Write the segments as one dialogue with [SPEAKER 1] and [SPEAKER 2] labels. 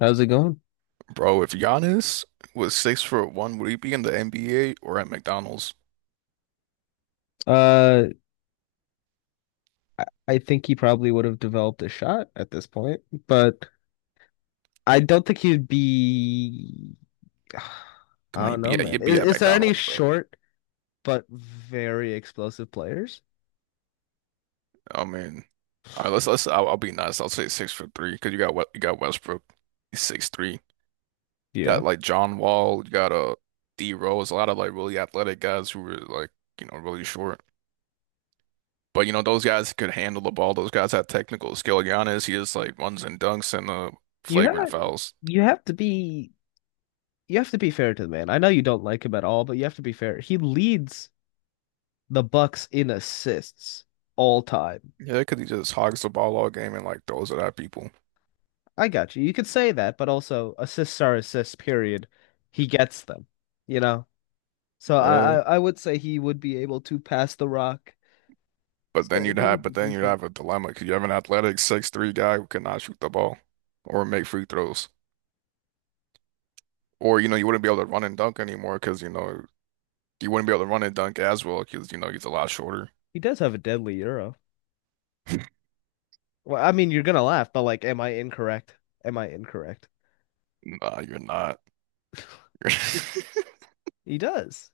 [SPEAKER 1] How's it going?
[SPEAKER 2] Bro, if Giannis was 6'1", would he be in the NBA or at McDonald's?
[SPEAKER 1] Uh, I think he probably would have developed a shot at this point, but I don't think he'd be.
[SPEAKER 2] Come
[SPEAKER 1] I
[SPEAKER 2] on,
[SPEAKER 1] don't
[SPEAKER 2] he'd be
[SPEAKER 1] know,
[SPEAKER 2] at
[SPEAKER 1] man.
[SPEAKER 2] he'd be
[SPEAKER 1] Is,
[SPEAKER 2] at
[SPEAKER 1] is there any
[SPEAKER 2] McDonald's, bro.
[SPEAKER 1] short but very explosive players?
[SPEAKER 2] I mean, all right, let's. I'll be nice. I'll say 6'3" because you got what you got Westbrook, he's 6'3".
[SPEAKER 1] Yeah.
[SPEAKER 2] Got like John Wall, you got D Rose, a lot of like really athletic guys who were like really short. But those guys could handle the ball. Those guys have technical skill. Giannis, he just like runs and dunks and
[SPEAKER 1] You have
[SPEAKER 2] flagrant fouls.
[SPEAKER 1] you have to be you have to be fair to the man. I know you don't like him at all, but you have to be fair. He leads the Bucks in assists all time.
[SPEAKER 2] Yeah, because he just hogs the ball all game and like throws it at people.
[SPEAKER 1] I got you. You could say that, but also assists are assists, period. He gets them, you know? So I,
[SPEAKER 2] Uh,
[SPEAKER 1] I I would say he would be able to pass the rock.
[SPEAKER 2] But then
[SPEAKER 1] So
[SPEAKER 2] you'd
[SPEAKER 1] he
[SPEAKER 2] have,
[SPEAKER 1] would be
[SPEAKER 2] but then you'd
[SPEAKER 1] decent.
[SPEAKER 2] have a dilemma because you have an athletic 6'3" guy who cannot shoot the ball or make free throws. Or, you wouldn't be able to run and dunk anymore because, you wouldn't be able to run and dunk as well because, he's a lot shorter.
[SPEAKER 1] He does have a deadly euro. Well, I mean, you're gonna laugh, but like, am I incorrect? Am I incorrect?
[SPEAKER 2] Nah, you're not.
[SPEAKER 1] He does.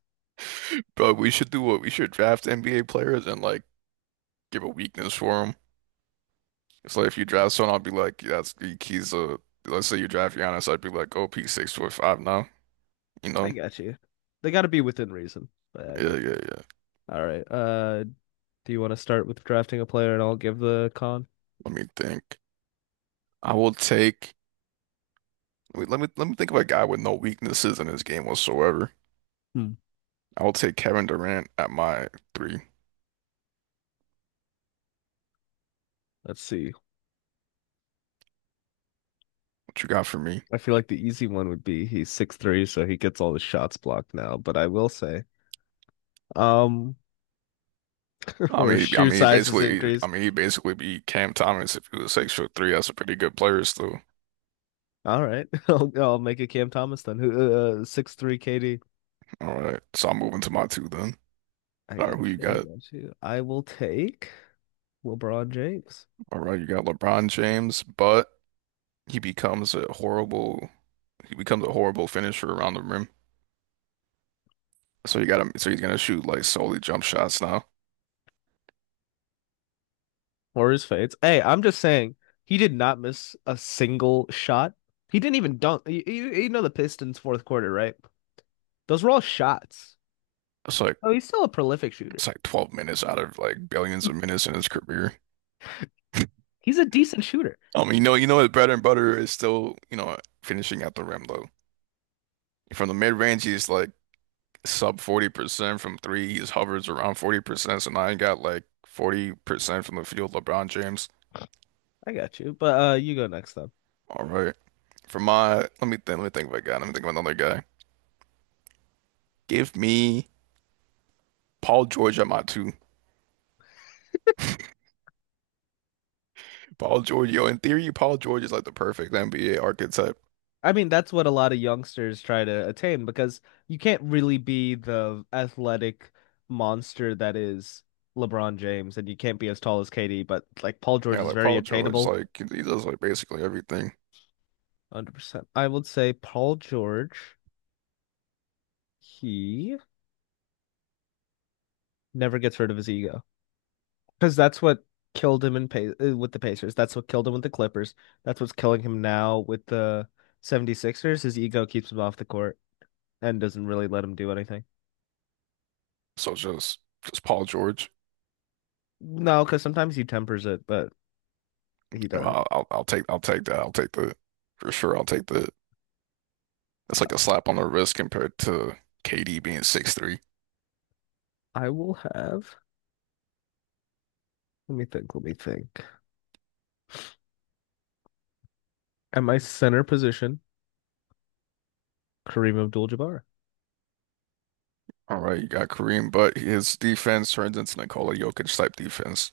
[SPEAKER 2] Bro, we should do what we should draft NBA players and like give a weakness for them. So if you draft someone, I'll be like, yeah, that's he's a. Let's say you draft Giannis, I'd be like, oh, he's 6'5" now. You
[SPEAKER 1] I
[SPEAKER 2] know?
[SPEAKER 1] got you. They got to be within reason, but I
[SPEAKER 2] Yeah,
[SPEAKER 1] got you.
[SPEAKER 2] yeah, yeah.
[SPEAKER 1] All right. Do you want to start with drafting a player, and I'll give the con?
[SPEAKER 2] Let me think. I will take. Wait, let me think of a guy with no weaknesses in his game whatsoever.
[SPEAKER 1] Hmm.
[SPEAKER 2] I will take Kevin Durant at my three.
[SPEAKER 1] Let's see.
[SPEAKER 2] What you got for me?
[SPEAKER 1] I feel like the easy one would be he's 6'3", so he gets all the shots blocked now. But I will say, um,
[SPEAKER 2] I
[SPEAKER 1] or his
[SPEAKER 2] mean, I
[SPEAKER 1] shoe
[SPEAKER 2] mean,
[SPEAKER 1] size is
[SPEAKER 2] basically, I
[SPEAKER 1] increased.
[SPEAKER 2] mean, he basically beat Cam Thomas if he was 6'3". That's a pretty good player still.
[SPEAKER 1] All right. I'll make it Cam Thomas then. Who 6'3" KD.
[SPEAKER 2] All right, so I'm moving to my two then.
[SPEAKER 1] I
[SPEAKER 2] All right, who you
[SPEAKER 1] got you. I
[SPEAKER 2] got?
[SPEAKER 1] got you. I will take LeBron James
[SPEAKER 2] All right, you got LeBron James, but he becomes a horrible, he becomes a horrible finisher around the rim. So you got him. So he's gonna shoot like solely jump shots now.
[SPEAKER 1] or his fades. Hey, I'm just saying he did not miss a single shot. He didn't even dunk. You know the Pistons fourth quarter, right? Those were all shots.
[SPEAKER 2] It's like
[SPEAKER 1] Oh, he's still a prolific shooter.
[SPEAKER 2] it's like 12 minutes out of like billions of minutes in his career.
[SPEAKER 1] He's a decent shooter.
[SPEAKER 2] You know his bread and butter is still, finishing at the rim though. From the mid range, he's like sub 40%. From three, he hovers around 40%. So now he got like 40% from the field, LeBron James.
[SPEAKER 1] I got you. But you go next time.
[SPEAKER 2] All right. For my, let me think of a guy. Let me think of another guy. Give me Paul George at my two. Paul George, yo, in theory, Paul George is like the perfect NBA archetype.
[SPEAKER 1] I mean, that's what a lot of youngsters try to attain because you can't really be the athletic monster that is LeBron James, and you can't be as tall as KD, but like Paul George
[SPEAKER 2] Yeah,
[SPEAKER 1] is
[SPEAKER 2] like
[SPEAKER 1] very
[SPEAKER 2] Paul George,
[SPEAKER 1] attainable.
[SPEAKER 2] like he does like basically everything.
[SPEAKER 1] 100%. I would say Paul George, he never gets rid of his ego because that's what killed him in pa with the Pacers. That's what killed him with the Clippers. That's what's killing him now with the 76ers. His ego keeps him off the court and doesn't really let him do anything.
[SPEAKER 2] So just Paul George.
[SPEAKER 1] No, because sometimes he tempers it, but he
[SPEAKER 2] Well,
[SPEAKER 1] doesn't.
[SPEAKER 2] I'll take that. I'll take the for sure. I'll take the. That's like a slap on the wrist compared to KD being 6'3".
[SPEAKER 1] I will have. Let me think. Let me think. At my center position, Kareem Abdul-Jabbar.
[SPEAKER 2] All right, you got Kareem, but his defense turns into Nikola Jokic type defense.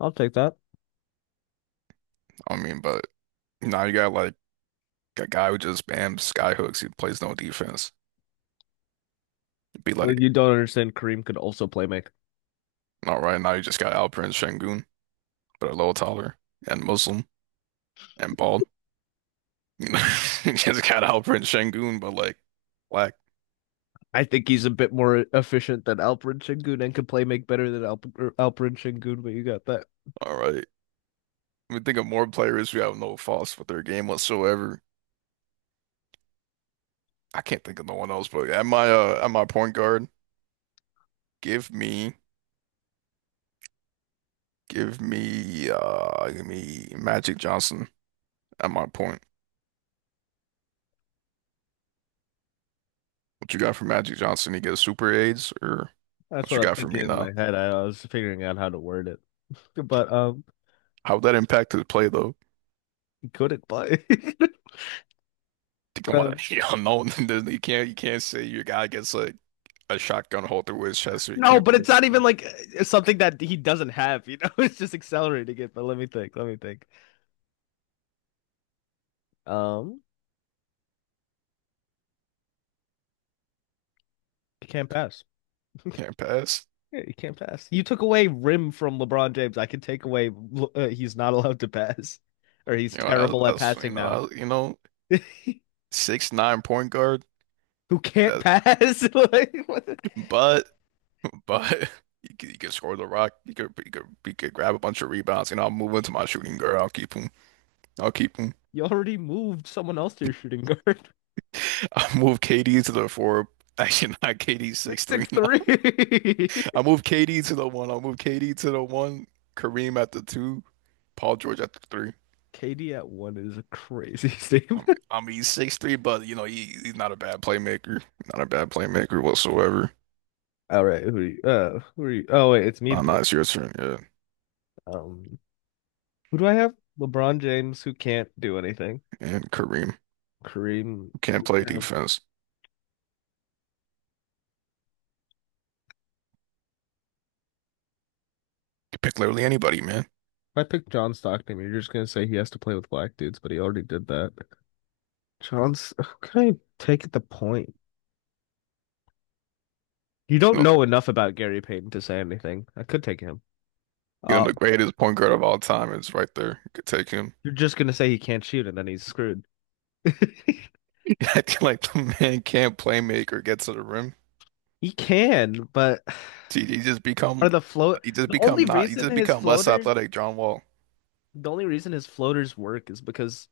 [SPEAKER 1] I'll take that.
[SPEAKER 2] I mean, but now you got like a guy who just bam skyhooks. He plays no defense. You'd be
[SPEAKER 1] Like,
[SPEAKER 2] like,
[SPEAKER 1] you don't understand. Kareem could also play make.
[SPEAKER 2] all right, now you just got Alperen Şengün, but a little taller and Muslim and bald. You know, you just got Alperen Şengün, but like black.
[SPEAKER 1] I think he's a bit more efficient than Alperen Şengün and can play make better than Alperen Şengün. But you got that.
[SPEAKER 2] All right. We think of more players who have no faults with their game whatsoever. I can't think of no one else, but at my point guard, give me give me Magic Johnson at my point. What you got for Magic Johnson? He gets super aids or
[SPEAKER 1] That's
[SPEAKER 2] what
[SPEAKER 1] what
[SPEAKER 2] you
[SPEAKER 1] I was
[SPEAKER 2] got for
[SPEAKER 1] thinking
[SPEAKER 2] me
[SPEAKER 1] in my
[SPEAKER 2] now?
[SPEAKER 1] head. Was figuring out how to word it, but
[SPEAKER 2] How would that impact his play though?
[SPEAKER 1] he couldn't play.
[SPEAKER 2] Think
[SPEAKER 1] um,
[SPEAKER 2] about you know, no, you can't say your guy gets like a shotgun hole through his chest or he
[SPEAKER 1] no,
[SPEAKER 2] can't
[SPEAKER 1] but
[SPEAKER 2] play,
[SPEAKER 1] it's not even like something that he doesn't have. You know, it's just accelerating it. But let me think. Let me think. Um, he can't pass.
[SPEAKER 2] can't pass.
[SPEAKER 1] Yeah, he can't pass. You took away rim from LeBron James. I can take away he's not allowed to pass, or he's
[SPEAKER 2] You know,
[SPEAKER 1] terrible
[SPEAKER 2] that's,
[SPEAKER 1] at
[SPEAKER 2] that's you
[SPEAKER 1] passing
[SPEAKER 2] know,
[SPEAKER 1] now.
[SPEAKER 2] I, you know, 6'9" point guard
[SPEAKER 1] Who can't
[SPEAKER 2] that,
[SPEAKER 1] pass? Like, what the-
[SPEAKER 2] but. but you could score the rock. You could grab a bunch of rebounds, and I'll move into my shooting guard. I'll keep him. I'll keep him.
[SPEAKER 1] You already moved someone else to your shooting guard.
[SPEAKER 2] I'll move KD to the four. Actually, not KD six
[SPEAKER 1] It's
[SPEAKER 2] three
[SPEAKER 1] six
[SPEAKER 2] nine.
[SPEAKER 1] three.
[SPEAKER 2] I move KD to the one. I'll move KD to the one. Kareem at the two. Paul George at the three.
[SPEAKER 1] KD at one is a crazy
[SPEAKER 2] I
[SPEAKER 1] statement.
[SPEAKER 2] mean, I mean he's 6'3", but you know he's not a bad playmaker. Not a bad playmaker whatsoever.
[SPEAKER 1] All right, who are you? Who are you? Oh wait, it's me to
[SPEAKER 2] Nah, nah,
[SPEAKER 1] pick.
[SPEAKER 2] it's your turn. Yeah,
[SPEAKER 1] Um, who do I have? LeBron James, who can't do anything.
[SPEAKER 2] and Kareem.
[SPEAKER 1] Kareem,
[SPEAKER 2] You can't
[SPEAKER 1] who
[SPEAKER 2] play
[SPEAKER 1] can
[SPEAKER 2] defense. You pick literally anybody, man.
[SPEAKER 1] if I pick John Stockton, you're just gonna say he has to play with black dudes, but he already did that. John's can I take the point? You don't
[SPEAKER 2] No,
[SPEAKER 1] know enough about Gary Payton to say anything. I could take him.
[SPEAKER 2] you
[SPEAKER 1] Uh,
[SPEAKER 2] know, the greatest point guard of all time is right there. You could take him.
[SPEAKER 1] you're just gonna say he can't shoot, and then he's screwed. He
[SPEAKER 2] I feel like the man can't play make or get to the rim.
[SPEAKER 1] can, but
[SPEAKER 2] He just become
[SPEAKER 1] are the float
[SPEAKER 2] he just
[SPEAKER 1] the
[SPEAKER 2] become
[SPEAKER 1] only
[SPEAKER 2] not he
[SPEAKER 1] reason
[SPEAKER 2] just
[SPEAKER 1] his
[SPEAKER 2] become less
[SPEAKER 1] floater
[SPEAKER 2] athletic. John Wall.
[SPEAKER 1] the only reason his floaters work is because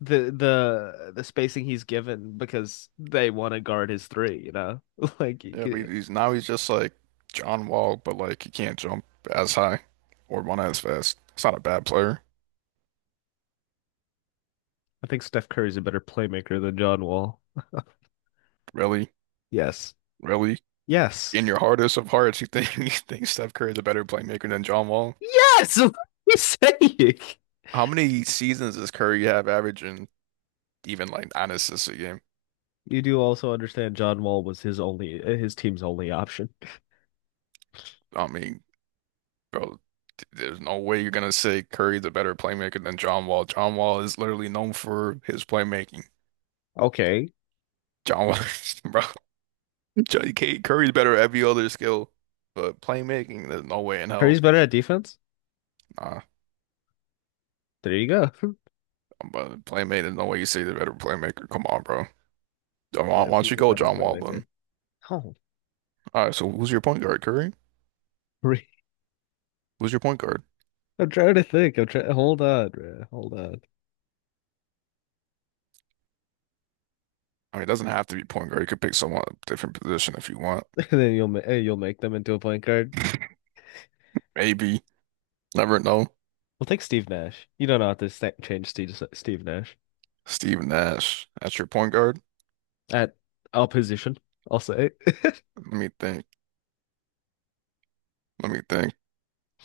[SPEAKER 1] the spacing he's given because they want to guard his three. You know, like
[SPEAKER 2] Yeah, but he's now he's just like John Wall, but like he can't jump as high or run as fast. It's not a bad player,
[SPEAKER 1] I think Steph Curry's a better playmaker than John Wall.
[SPEAKER 2] really,
[SPEAKER 1] Yes.
[SPEAKER 2] really.
[SPEAKER 1] Yes.
[SPEAKER 2] In your hardest of hearts, you think you think Steph Curry is a better playmaker than John Wall?
[SPEAKER 1] Yes, what are you saying?
[SPEAKER 2] How many seasons does Curry have averaging even like nine assists a game?
[SPEAKER 1] You do also understand John Wall was his team's only option.
[SPEAKER 2] I mean, bro, there's no way you're gonna say Curry's a better playmaker than John Wall. John Wall is literally known for his playmaking.
[SPEAKER 1] Okay.
[SPEAKER 2] John Wall, bro, John Curry's better at every other skill, but playmaking, there's no way in hell.
[SPEAKER 1] Curry's better at defense.
[SPEAKER 2] Nah,
[SPEAKER 1] There you go.
[SPEAKER 2] but playmaking, there's no way you say the better playmaker. Come on, bro. Why
[SPEAKER 1] Yes,
[SPEAKER 2] don't you
[SPEAKER 1] he's a
[SPEAKER 2] go
[SPEAKER 1] better
[SPEAKER 2] John Wall then?
[SPEAKER 1] playmaker. Oh,
[SPEAKER 2] All right, so who's your point guard, Curry? Who's your point guard?
[SPEAKER 1] I'm trying to think. I'm trying. Hold on, bruh. Hold on.
[SPEAKER 2] I mean, it doesn't have to be point guard. You could pick someone different position if you want.
[SPEAKER 1] And then you'll you'll make them into a point guard.
[SPEAKER 2] Maybe. Never know.
[SPEAKER 1] We'll take Steve Nash. You don't know how to change Steve Nash
[SPEAKER 2] Steve Nash. That's your point guard?
[SPEAKER 1] at our position. I'll say.
[SPEAKER 2] Let me think. Let me think.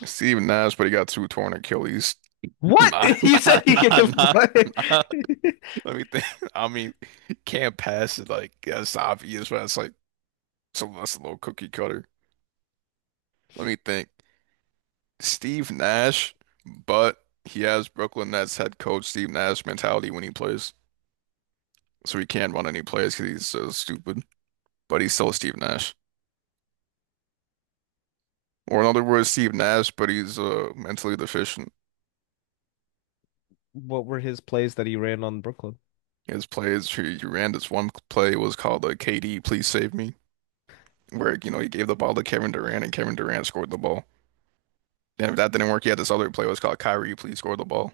[SPEAKER 2] Steve Nash, but he got two torn Achilles.
[SPEAKER 1] What
[SPEAKER 2] Nah,
[SPEAKER 1] you
[SPEAKER 2] nah,
[SPEAKER 1] said? You
[SPEAKER 2] nah,
[SPEAKER 1] gave
[SPEAKER 2] nah,
[SPEAKER 1] what?
[SPEAKER 2] nah. Let me think. I mean, can't pass it. Like that's obvious, but it's like so that's a little cookie cutter. Let me think. Steve Nash, but he has Brooklyn Nets head coach Steve Nash mentality when he plays, so he can't run any plays because he's so stupid. But he's still Steve Nash, or in other words, Steve Nash, but he's mentally deficient.
[SPEAKER 1] What were his plays that he ran on Brooklyn?
[SPEAKER 2] His plays, he ran this one play was called the KD, please save me, where you know he gave the ball to Kevin Durant and Kevin Durant scored the ball. And if that didn't work, he had this other play. It was called Kyrie, please score the ball.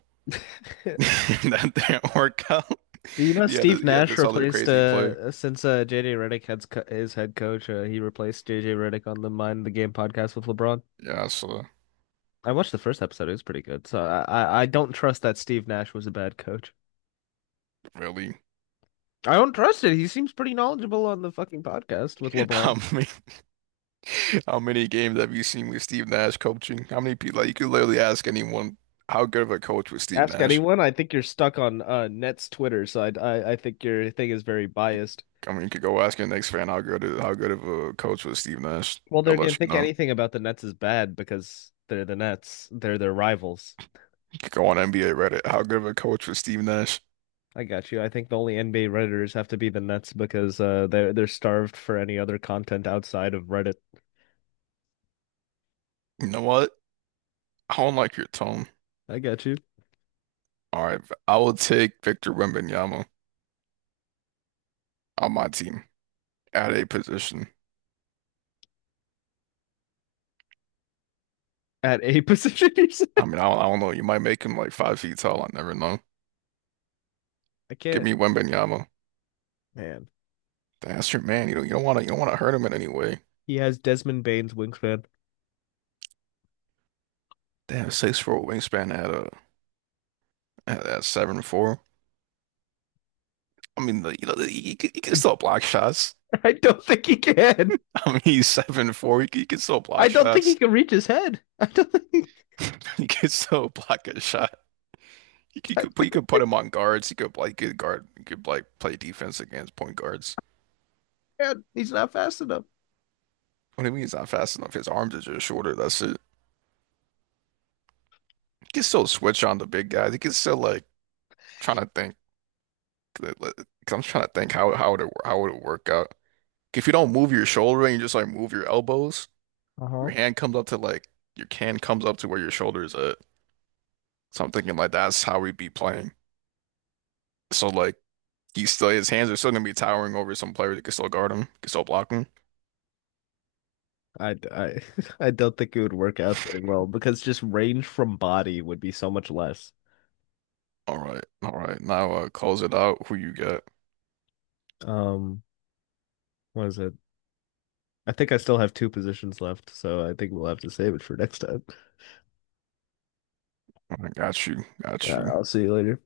[SPEAKER 2] That didn't work out.
[SPEAKER 1] You know,
[SPEAKER 2] He had,
[SPEAKER 1] Steve
[SPEAKER 2] he had
[SPEAKER 1] Nash
[SPEAKER 2] this other
[SPEAKER 1] replaced
[SPEAKER 2] crazy play.
[SPEAKER 1] since JJ Redick had his head coach, he replaced JJ Redick on the Mind the Game podcast with LeBron.
[SPEAKER 2] Yeah, so
[SPEAKER 1] I watched the first episode; it was pretty good. So I don't trust that Steve Nash was a bad coach.
[SPEAKER 2] really,
[SPEAKER 1] I don't trust it. He seems pretty knowledgeable on the fucking podcast with LeBron.
[SPEAKER 2] how many how many games have you seen with Steve Nash coaching? How many people? Like you could literally ask anyone how good of a coach was Steve
[SPEAKER 1] Ask
[SPEAKER 2] Nash.
[SPEAKER 1] anyone. I think you're stuck on Nets Twitter, so I think your thing is very biased.
[SPEAKER 2] I mean, you could go ask your Knicks fan how good of a coach was Steve Nash.
[SPEAKER 1] Well,
[SPEAKER 2] They'll
[SPEAKER 1] they're gonna
[SPEAKER 2] let you
[SPEAKER 1] think
[SPEAKER 2] know.
[SPEAKER 1] anything about the Nets is bad because they're the Nets. They're their rivals.
[SPEAKER 2] You could go on NBA Reddit. How good of a coach was Steve Nash?
[SPEAKER 1] I got you. I think the only NBA Redditors have to be the Nets because they're starved for any other content outside of Reddit.
[SPEAKER 2] You know what? I don't like your tone.
[SPEAKER 1] I got you.
[SPEAKER 2] All right, I will take Victor Wembanyama on my team at a position.
[SPEAKER 1] At a position,
[SPEAKER 2] I mean, I don't know. You might make him like 5 feet tall. I never know.
[SPEAKER 1] I
[SPEAKER 2] Give
[SPEAKER 1] can't.
[SPEAKER 2] me Wembanyama.
[SPEAKER 1] Man,
[SPEAKER 2] That's your man. You don't want to hurt him in any way.
[SPEAKER 1] he has Desmond Bane's wingspan.
[SPEAKER 2] They have 6'4" wingspan at 7'4". I mean, the, you know, the, he can still block shots.
[SPEAKER 1] I don't think he can.
[SPEAKER 2] I mean, he's 7'4". He can still
[SPEAKER 1] I
[SPEAKER 2] block
[SPEAKER 1] don't think he
[SPEAKER 2] shots.
[SPEAKER 1] can reach his head. I don't think. He,
[SPEAKER 2] He can still block a shot. You could, you
[SPEAKER 1] I
[SPEAKER 2] could put you
[SPEAKER 1] don't-
[SPEAKER 2] could put him on guards. He could like good guard. He could like play defense against point guards.
[SPEAKER 1] man, he's not fast enough.
[SPEAKER 2] What do you mean he's not fast enough? His arms are just shorter. That's it. He can still switch on the big guys. He can still like trying to think. Cause I'm trying to think how would it work out? If you don't move your shoulder and you just like move your elbows,
[SPEAKER 1] Uh
[SPEAKER 2] your
[SPEAKER 1] huh.
[SPEAKER 2] hand comes up to like your can comes up to where your shoulder is at. So I'm thinking like that's how we'd be playing. So like he's still his hands are still gonna be towering over some player that can still guard him, can still block him.
[SPEAKER 1] I, I, I don't think it would work out very well because just range from body would be so much less.
[SPEAKER 2] All right, all right. Now close it out. Who you got?
[SPEAKER 1] Um, what is it? I think I still have two positions left, so I think we'll have to save it for next time.
[SPEAKER 2] I got you,
[SPEAKER 1] All
[SPEAKER 2] got
[SPEAKER 1] right,
[SPEAKER 2] you.
[SPEAKER 1] I'll see you later.